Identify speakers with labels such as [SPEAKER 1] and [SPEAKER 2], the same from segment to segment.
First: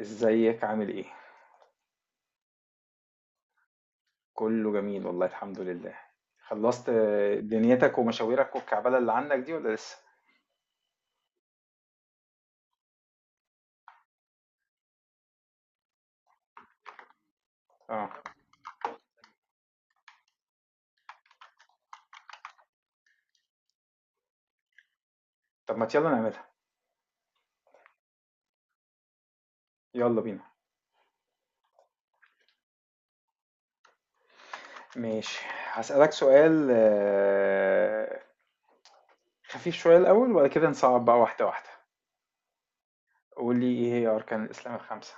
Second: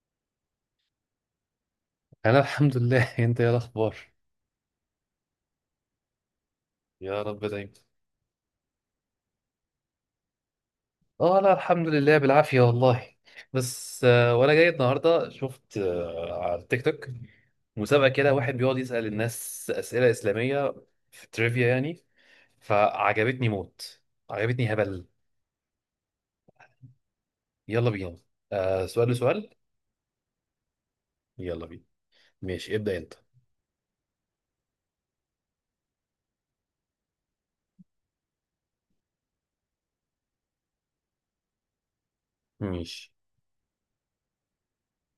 [SPEAKER 1] ازيك عامل ايه؟
[SPEAKER 2] انا الحمد لله. انت ايه الاخبار؟
[SPEAKER 1] كله جميل والله الحمد لله. خلصت.
[SPEAKER 2] يا رب دايما.
[SPEAKER 1] دنيتك ومشاويرك والكعبلة اللي عندك دي ولا لسه؟
[SPEAKER 2] اه، لا الحمد لله بالعافيه والله. بس، وانا جاي النهارده شفت، على التيك توك مسابقه
[SPEAKER 1] اه.
[SPEAKER 2] كده، واحد بيقعد يسال الناس اسئله اسلاميه. في تريفيا يعني. فعجبتني موت. عجبتني هبل.
[SPEAKER 1] طب ما يلا نعملها.
[SPEAKER 2] يلا بينا. آه، سؤال لسؤال.
[SPEAKER 1] يلا بينا.
[SPEAKER 2] يلا بينا. ماشي، ابدا انت.
[SPEAKER 1] ماشي، هسألك سؤال خفيف شوية الأول وبعد كده نصعب بقى واحدة واحدة.
[SPEAKER 2] ماشي.
[SPEAKER 1] قول لي ايه هي أركان الإسلام الخمسة؟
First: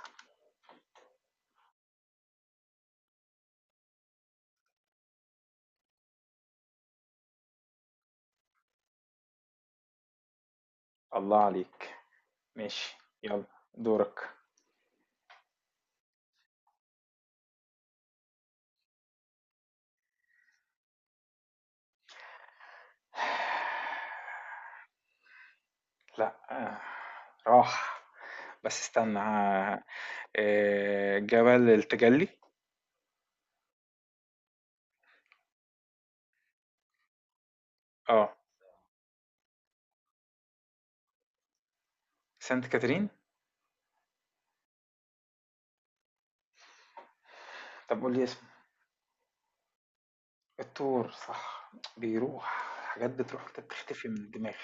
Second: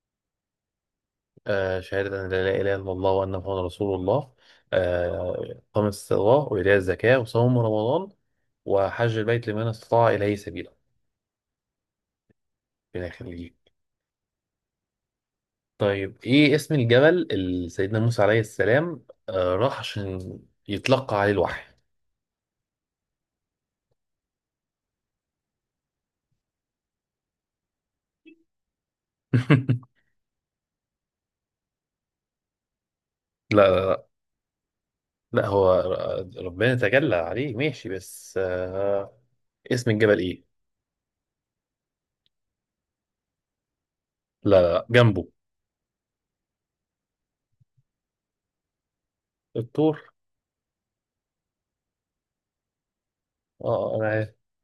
[SPEAKER 2] شهادة أن لا إله إلا الله وأن محمد رسول الله. إقام الصلاة وإيتاء الزكاة وصوم رمضان، وحج البيت لمن استطاع إليه سبيلا.
[SPEAKER 1] الله عليك. ماشي.
[SPEAKER 2] إلى
[SPEAKER 1] يلا
[SPEAKER 2] آخره.
[SPEAKER 1] دورك.
[SPEAKER 2] طيب، إيه اسم الجبل اللي سيدنا موسى عليه السلام راح عشان يتلقى عليه الوحي؟
[SPEAKER 1] لا، راح. بس استنى جبل التجلي.
[SPEAKER 2] لا لا لا. لا، هو ربنا تجلى عليه ماشي،
[SPEAKER 1] اه.
[SPEAKER 2] بس اسم الجبل إيه؟
[SPEAKER 1] سانت كاترين.
[SPEAKER 2] لا لا لا، جنبه.
[SPEAKER 1] طب قول لي اسمه.
[SPEAKER 2] الطور.
[SPEAKER 1] الطور صح. بيروح. حاجات بتروح كده
[SPEAKER 2] اه،
[SPEAKER 1] بتختفي من
[SPEAKER 2] انا.
[SPEAKER 1] الدماغ.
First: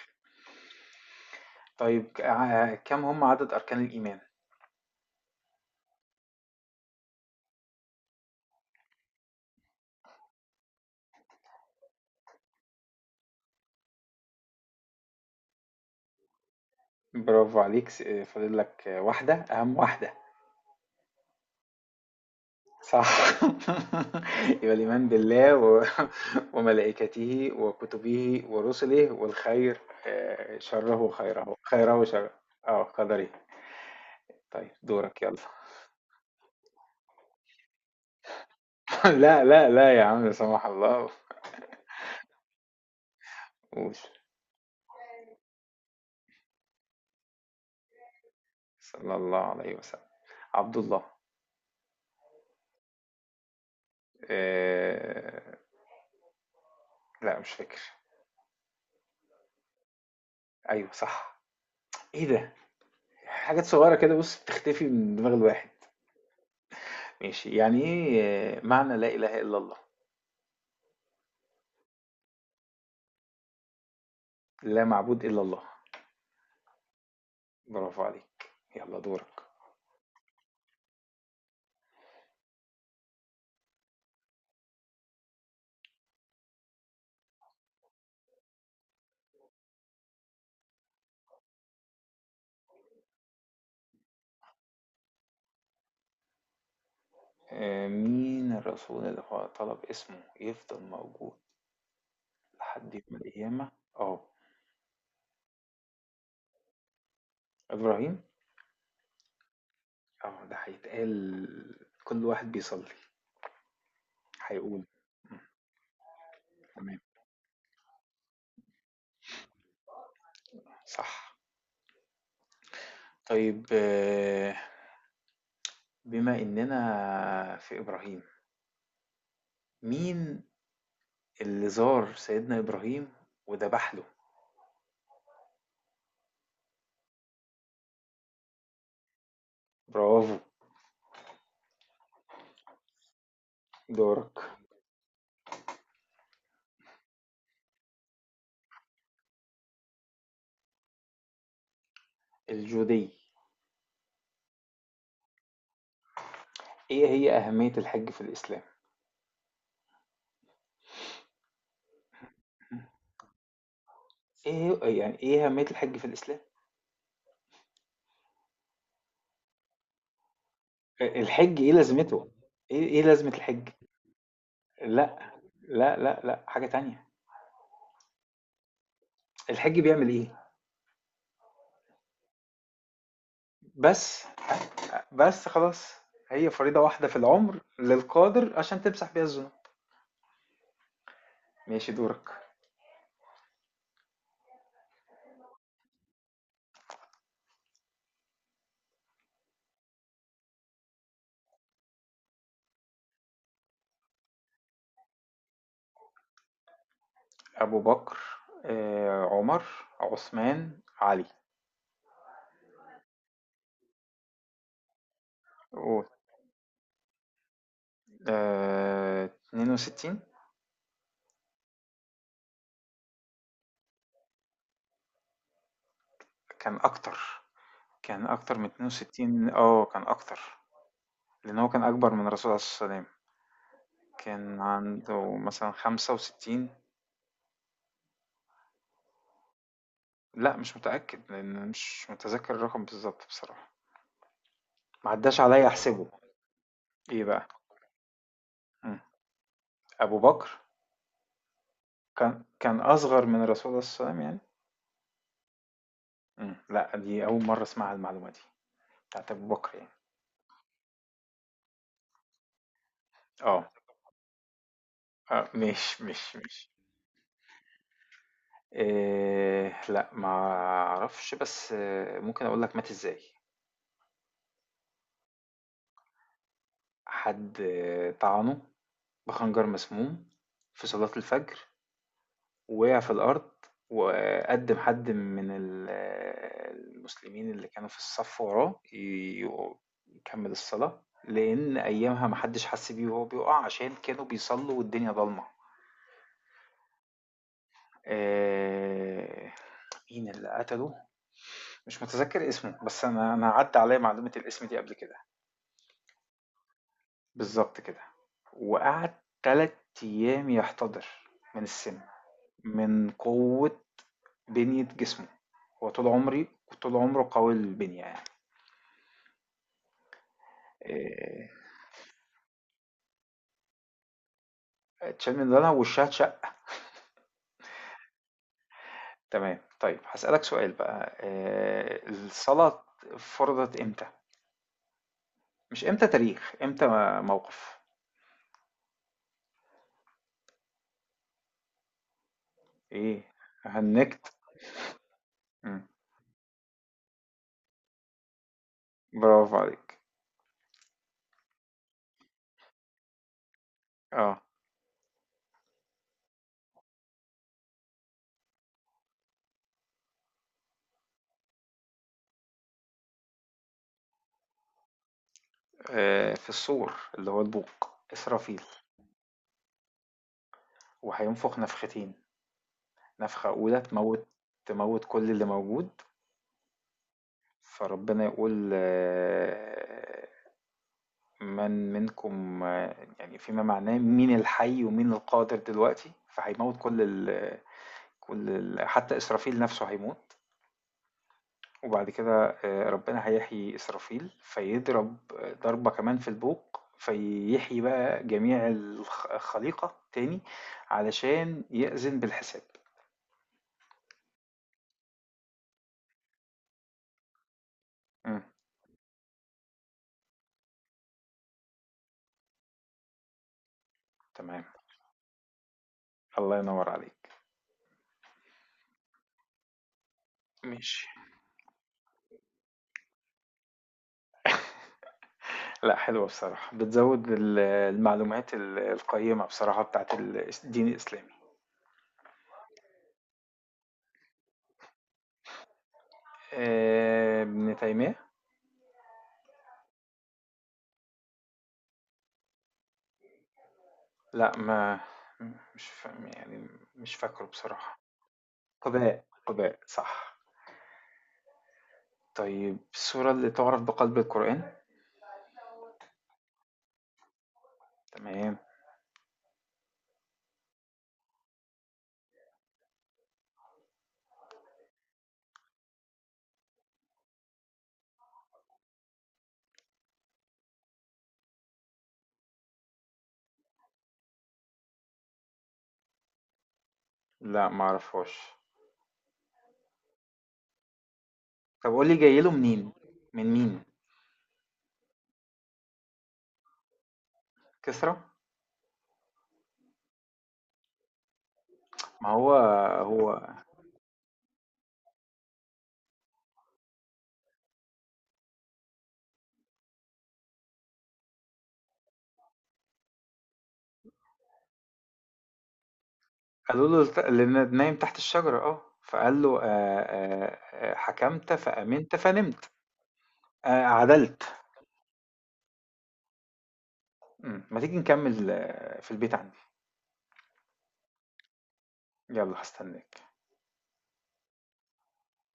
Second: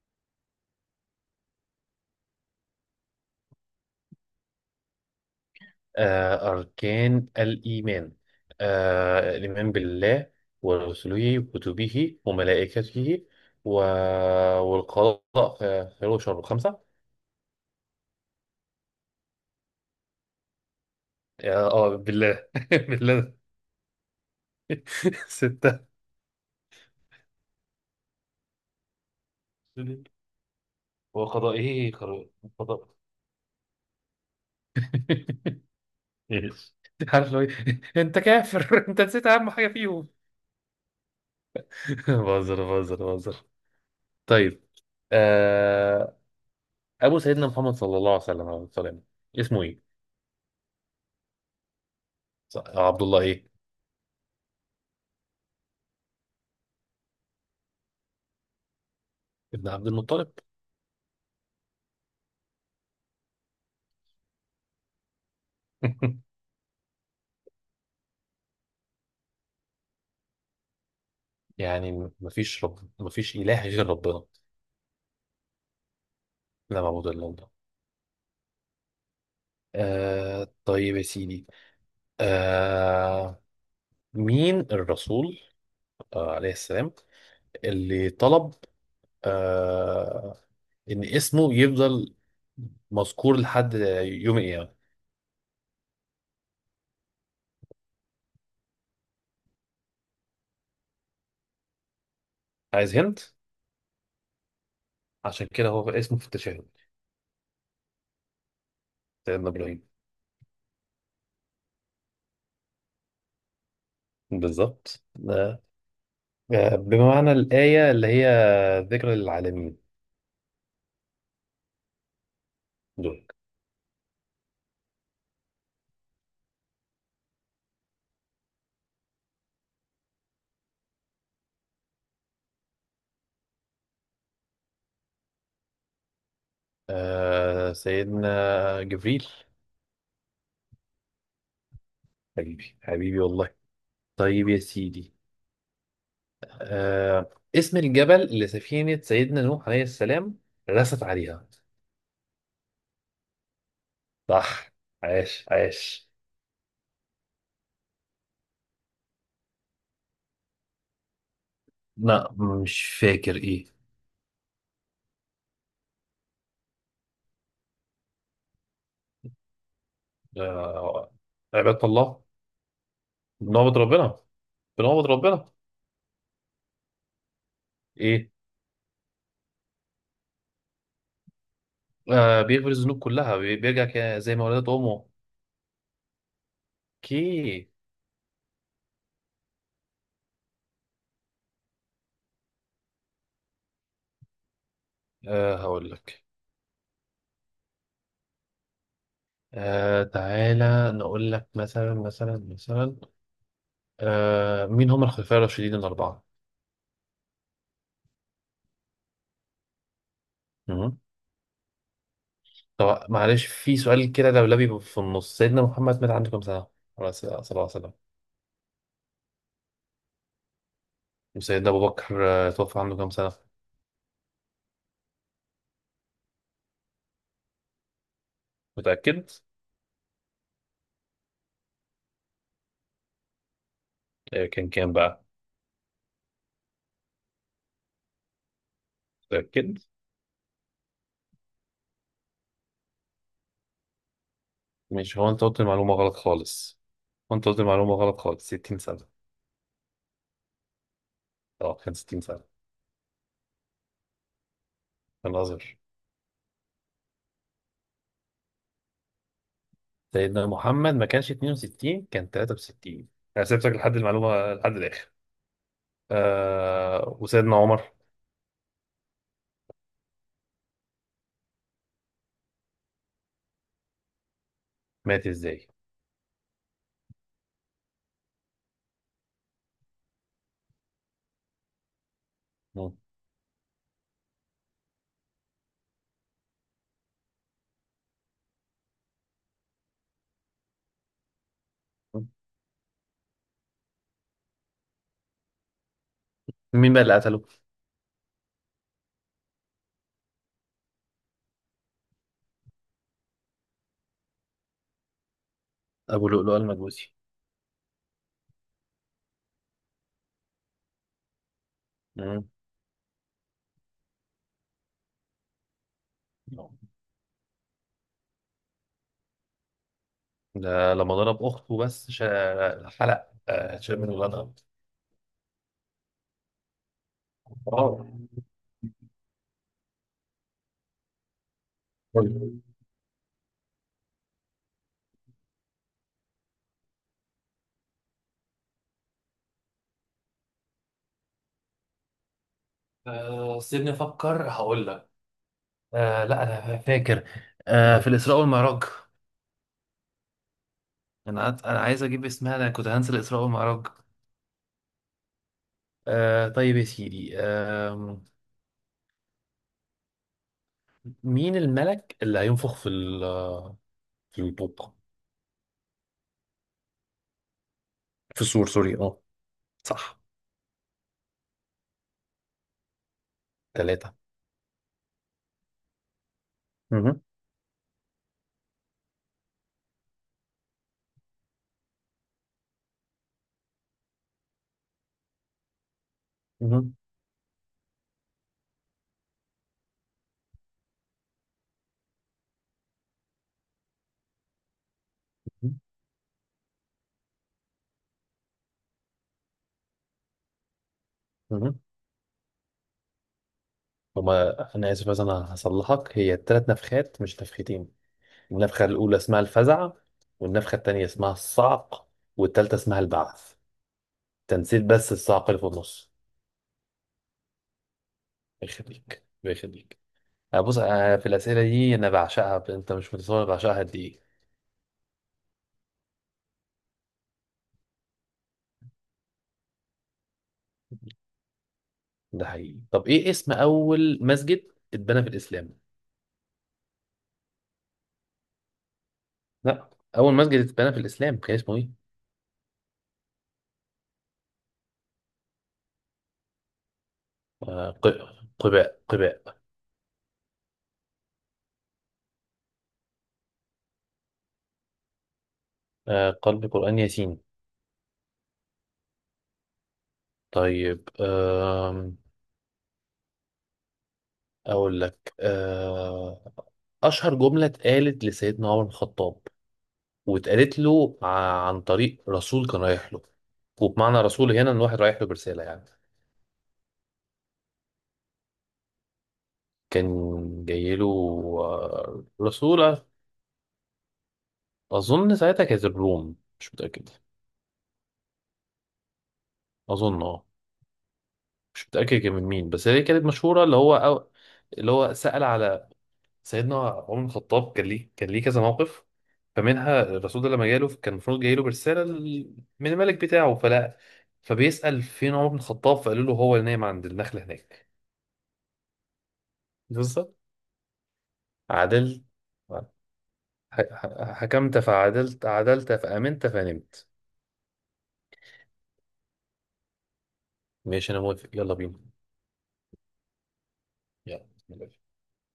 [SPEAKER 1] طيب كم هم عدد أركان الإيمان.
[SPEAKER 2] أركان الإيمان، الإيمان بالله ورسله وكتبه وملائكته و... والقضاء خير وشر. خمسة.
[SPEAKER 1] برافو عليك، فاضل لك واحدة أهم واحدة.
[SPEAKER 2] بالله.
[SPEAKER 1] صح.
[SPEAKER 2] بالله.
[SPEAKER 1] يبقى الإيمان بالله
[SPEAKER 2] ستة.
[SPEAKER 1] وملائكته وكتبه ورسله والخير. شره خيره
[SPEAKER 2] وقضائه
[SPEAKER 1] خيره شره.
[SPEAKER 2] خير.
[SPEAKER 1] اه
[SPEAKER 2] قضاء.
[SPEAKER 1] قدره. طيب دورك يلا.
[SPEAKER 2] إيش؟ عارف لو إيه؟ أنت كافر! أنت نسيت
[SPEAKER 1] لا
[SPEAKER 2] أهم حاجة
[SPEAKER 1] لا لا يا
[SPEAKER 2] فيهم.
[SPEAKER 1] عم، لا سمح الله.
[SPEAKER 2] بهزر بهزر بهزر.
[SPEAKER 1] قول.
[SPEAKER 2] طيب. آه، أبو سيدنا محمد صلى الله عليه وسلم.
[SPEAKER 1] صلى الله
[SPEAKER 2] اسمه
[SPEAKER 1] عليه
[SPEAKER 2] إيه؟
[SPEAKER 1] وسلم. عبد الله.
[SPEAKER 2] عبد الله إيه؟
[SPEAKER 1] آه... لا مش فاكر.
[SPEAKER 2] ابن عبد المطلب.
[SPEAKER 1] ايوه صح. ايه ده. حاجات صغيره كده بص بتختفي من دماغ الواحد. ماشي، يعني ايه معنى لا اله الا الله.
[SPEAKER 2] يعني مفيش رب، مفيش إله غير ربنا.
[SPEAKER 1] لا معبود الا الله.
[SPEAKER 2] لا معبود إلا الله.
[SPEAKER 1] برافو عليك، يلا دورك.
[SPEAKER 2] طيب يا سيدي، آه مين الرسول، عليه السلام، اللي طلب آه إن اسمه يفضل مذكور لحد يوم القيامة؟
[SPEAKER 1] مين الرسول اللي هو طلب اسمه يفضل موجود لحد
[SPEAKER 2] عايز هند.
[SPEAKER 1] يوم القيامة. اه،
[SPEAKER 2] عشان كده هو اسمه في التشهد.
[SPEAKER 1] ابراهيم.
[SPEAKER 2] سيدنا إبراهيم.
[SPEAKER 1] اه ده هيتقال كل واحد بيصلي هيقول.
[SPEAKER 2] بالظبط. آه
[SPEAKER 1] تمام.
[SPEAKER 2] بمعنى الآية اللي هي ذكر للعالمين.
[SPEAKER 1] صح.
[SPEAKER 2] دول.
[SPEAKER 1] طيب، بما اننا في ابراهيم، مين اللي زار سيدنا إبراهيم وذبح له.
[SPEAKER 2] سيدنا جبريل.
[SPEAKER 1] برافو.
[SPEAKER 2] حبيبي حبيبي والله.
[SPEAKER 1] دورك.
[SPEAKER 2] طيب يا سيدي، اسم الجبل اللي سفينة سيدنا نوح عليه السلام رست عليها؟
[SPEAKER 1] الجودية.
[SPEAKER 2] صح. عاش عاش.
[SPEAKER 1] إيه هي أهمية الحج في الإسلام؟
[SPEAKER 2] لا، مش فاكر ايه.
[SPEAKER 1] إيه هي، يعني إيه أهمية الحج في الإسلام؟
[SPEAKER 2] آه،
[SPEAKER 1] الحج إيه
[SPEAKER 2] عبادة الله.
[SPEAKER 1] لازمته؟ إيه إيه لازمة الحج؟
[SPEAKER 2] بنعبد ربنا. بنعبد
[SPEAKER 1] لا.
[SPEAKER 2] ربنا.
[SPEAKER 1] لا لا لا، حاجة تانية.
[SPEAKER 2] ايه؟
[SPEAKER 1] الحج بيعمل إيه؟
[SPEAKER 2] بيغفر الذنوب كلها، بيرجع
[SPEAKER 1] بس.
[SPEAKER 2] زي ما ولدت امه.
[SPEAKER 1] بس خلاص. هي فريضة واحدة في العمر
[SPEAKER 2] اوكي.
[SPEAKER 1] للقادر عشان تمسح بيها الذنوب. ماشي دورك.
[SPEAKER 2] هقول لك. تعالى نقول لك مثلا مثلا مثلا. مين هم الخلفاء الراشدين الأربعة؟
[SPEAKER 1] أبو بكر، عمر، عثمان،
[SPEAKER 2] مهم.
[SPEAKER 1] علي.
[SPEAKER 2] طب معلش، في سؤال كده لولبي في النص: سيدنا محمد
[SPEAKER 1] قول.
[SPEAKER 2] مات عنده كام سنة؟ عليه الصلاة، صلى الله عليه وسلم.
[SPEAKER 1] 62.
[SPEAKER 2] وسيدنا أبو بكر توفى عنده كام سنة؟
[SPEAKER 1] كان أكتر، كان أكتر من
[SPEAKER 2] متأكد؟
[SPEAKER 1] 62، كان أكتر. لأن هو كان أكبر من الرسول عليه الصلاة والسلام، كان
[SPEAKER 2] كان كام بقى؟
[SPEAKER 1] عنده مثلًا 65.
[SPEAKER 2] متأكد؟
[SPEAKER 1] لأ مش متأكد، لأن مش متذكر الرقم بالضبط بصراحة. ما
[SPEAKER 2] مش هو
[SPEAKER 1] عداش
[SPEAKER 2] أنت قلت
[SPEAKER 1] عليَّ
[SPEAKER 2] المعلومة
[SPEAKER 1] أحسبه.
[SPEAKER 2] غلط خالص.
[SPEAKER 1] إيه
[SPEAKER 2] وأنت
[SPEAKER 1] بقى؟
[SPEAKER 2] قلت المعلومة غلط خالص، 60
[SPEAKER 1] إمم.
[SPEAKER 2] سنة.
[SPEAKER 1] أبو بكر
[SPEAKER 2] أه، كان 60
[SPEAKER 1] كان
[SPEAKER 2] سنة.
[SPEAKER 1] كان أصغر من الرسول عليه الصلاة والسلام يعني؟
[SPEAKER 2] كان أصغر.
[SPEAKER 1] لأ دي أول مرة أسمعها المعلومة دي، بتاعة أبو بكر يعني.
[SPEAKER 2] سيدنا محمد ما كانش 62، كان 63. أنا
[SPEAKER 1] آه،
[SPEAKER 2] سبتك لحد المعلومة لحد الآخر.
[SPEAKER 1] ماشي، ماشي، ماشي.
[SPEAKER 2] وسيدنا عمر.
[SPEAKER 1] لأ ما أعرفش، بس ممكن أقول لك مات إزاي.
[SPEAKER 2] مات إزاي؟
[SPEAKER 1] حد طعنه بخنجر مسموم في صلاة الفجر
[SPEAKER 2] مم.
[SPEAKER 1] ووقع في الأرض. وقدم حد من المسلمين اللي كانوا في الصف وراه يكمل الصلاة، لأن أيامها محدش حس بيه وهو بيقع عشان كانوا بيصلوا والدنيا ضلمة.
[SPEAKER 2] مين بقى اللي قتله؟
[SPEAKER 1] آه، مين اللي قتله، مش متذكر اسمه، بس أنا عدى عليا معلومة الاسم دي قبل كده.
[SPEAKER 2] أبو لؤلؤ المجوسي.
[SPEAKER 1] بالظبط كده. وقعد تلات أيام يحتضر من السم، من قوة بنية جسمه. هو طول عمري
[SPEAKER 2] مم.
[SPEAKER 1] طول عمره قوي البنية يعني.
[SPEAKER 2] ده لما ضرب
[SPEAKER 1] آه،
[SPEAKER 2] أخته، بس حلق، شال من ولادها.
[SPEAKER 1] اتشال من دولها وشها اتشق
[SPEAKER 2] اه.
[SPEAKER 1] تمام، طيب هسألك سؤال بقى.
[SPEAKER 2] طيب.
[SPEAKER 1] الصلاة فرضت امتى؟ مش امتى، تاريخ امتى. موقف. ايه.
[SPEAKER 2] سيبني
[SPEAKER 1] هنكت.
[SPEAKER 2] أفكر، هقول لك.
[SPEAKER 1] مم.
[SPEAKER 2] لا، أنا فاكر. في الإسراء والمعراج.
[SPEAKER 1] برافو عليك.
[SPEAKER 2] أنا عايز أجيب اسمها، أنا كنت هنسى الإسراء والمعراج.
[SPEAKER 1] اه،
[SPEAKER 2] طيب يا سيدي، مين الملك اللي هينفخ في البوق؟
[SPEAKER 1] في الصور، اللي هو البوق،
[SPEAKER 2] في
[SPEAKER 1] إسرافيل.
[SPEAKER 2] السور، سوري. اه. صح.
[SPEAKER 1] وهينفخ نفختين. نفخة أولى
[SPEAKER 2] ثلاثة.
[SPEAKER 1] تموت، تموت كل اللي موجود.
[SPEAKER 2] مهم.
[SPEAKER 1] فربنا يقول من منكم، يعني فيما معناه مين الحي ومين القادر دلوقتي. فهيموت
[SPEAKER 2] مهم.
[SPEAKER 1] كل ال، حتى إسرافيل نفسه هيموت. وبعد كده ربنا هيحيي إسرافيل، فيضرب ضربة كمان في البوق فيحيي بقى جميع الخليقة تاني، علشان
[SPEAKER 2] مهم.
[SPEAKER 1] يأذن بالحساب.
[SPEAKER 2] هما، أنا آسف بس أنا هصلحك، هي 3 نفخات مش نفختين.
[SPEAKER 1] مم.
[SPEAKER 2] النفخة الأولى اسمها الفزع، والنفخة التانية اسمها الصعق، والتالتة اسمها البعث.
[SPEAKER 1] تمام.
[SPEAKER 2] تنسيت بس الصعق اللي في النص.
[SPEAKER 1] الله ينور عليك.
[SPEAKER 2] يخليك يخليك. أه، بص،
[SPEAKER 1] ماشي.
[SPEAKER 2] أنا في الأسئلة دي أنا بعشقها، أنت مش متصور أنا بعشقها قد إيه.
[SPEAKER 1] لا حلوة بصراحة، بتزود المعلومات القيمة بصراحة بتاعت الدين الإسلامي.
[SPEAKER 2] ده حقيقي. طب إيه اسم أول مسجد اتبنى في الإسلام؟
[SPEAKER 1] ابن تيمية.
[SPEAKER 2] لا. أول مسجد اتبنى في الإسلام كان اسمه إيه؟
[SPEAKER 1] لا، ما مش فا... يعني، مش فاكره
[SPEAKER 2] آه
[SPEAKER 1] بصراحة.
[SPEAKER 2] ق... قباء
[SPEAKER 1] قباء
[SPEAKER 2] قباء.
[SPEAKER 1] قباء صح. طيب السورة اللي تعرف بقلب القرآن.
[SPEAKER 2] قلب قرآن ياسين.
[SPEAKER 1] تمام.
[SPEAKER 2] طيب. أقول لك. أشهر جملة اتقالت لسيدنا عمر بن الخطاب، واتقالت له عن طريق رسول كان رايح له. وبمعنى رسول هنا، ان واحد رايح له برساله يعني.
[SPEAKER 1] لا ما اعرفهاش.
[SPEAKER 2] كان جاي له
[SPEAKER 1] طب قول لي جاي له منين،
[SPEAKER 2] رسوله.
[SPEAKER 1] من مين.
[SPEAKER 2] اظن ساعتها كانت الروم، مش متاكد.
[SPEAKER 1] كسرى.
[SPEAKER 2] اظن، اه. مش متاكد
[SPEAKER 1] ما
[SPEAKER 2] كان من
[SPEAKER 1] هو
[SPEAKER 2] مين، بس هي كانت
[SPEAKER 1] هو.
[SPEAKER 2] مشهوره. اللي هو، أو اللي هو سال على سيدنا عمر بن الخطاب كان ليه كذا موقف. فمنها الرسول ده لما جاله كان المفروض جاي له برساله من الملك بتاعه فلا. فبيسال فين عمر بن الخطاب، فقالوا له هو اللي نايم
[SPEAKER 1] قالوا له
[SPEAKER 2] عند النخله
[SPEAKER 1] اللي
[SPEAKER 2] هناك.
[SPEAKER 1] نايم تحت الشجرة. اه. فقال له
[SPEAKER 2] بالظبط.
[SPEAKER 1] حكمت فأمنت
[SPEAKER 2] عدلت.
[SPEAKER 1] فنمت. عدلت.
[SPEAKER 2] حكمت فعدلت فأمنت فنمت.
[SPEAKER 1] مم. ما تيجي نكمل في البيت عندي.
[SPEAKER 2] ماشي، أنا موافق، يلا بينا.
[SPEAKER 1] يلا هستناك.
[SPEAKER 2] يلا.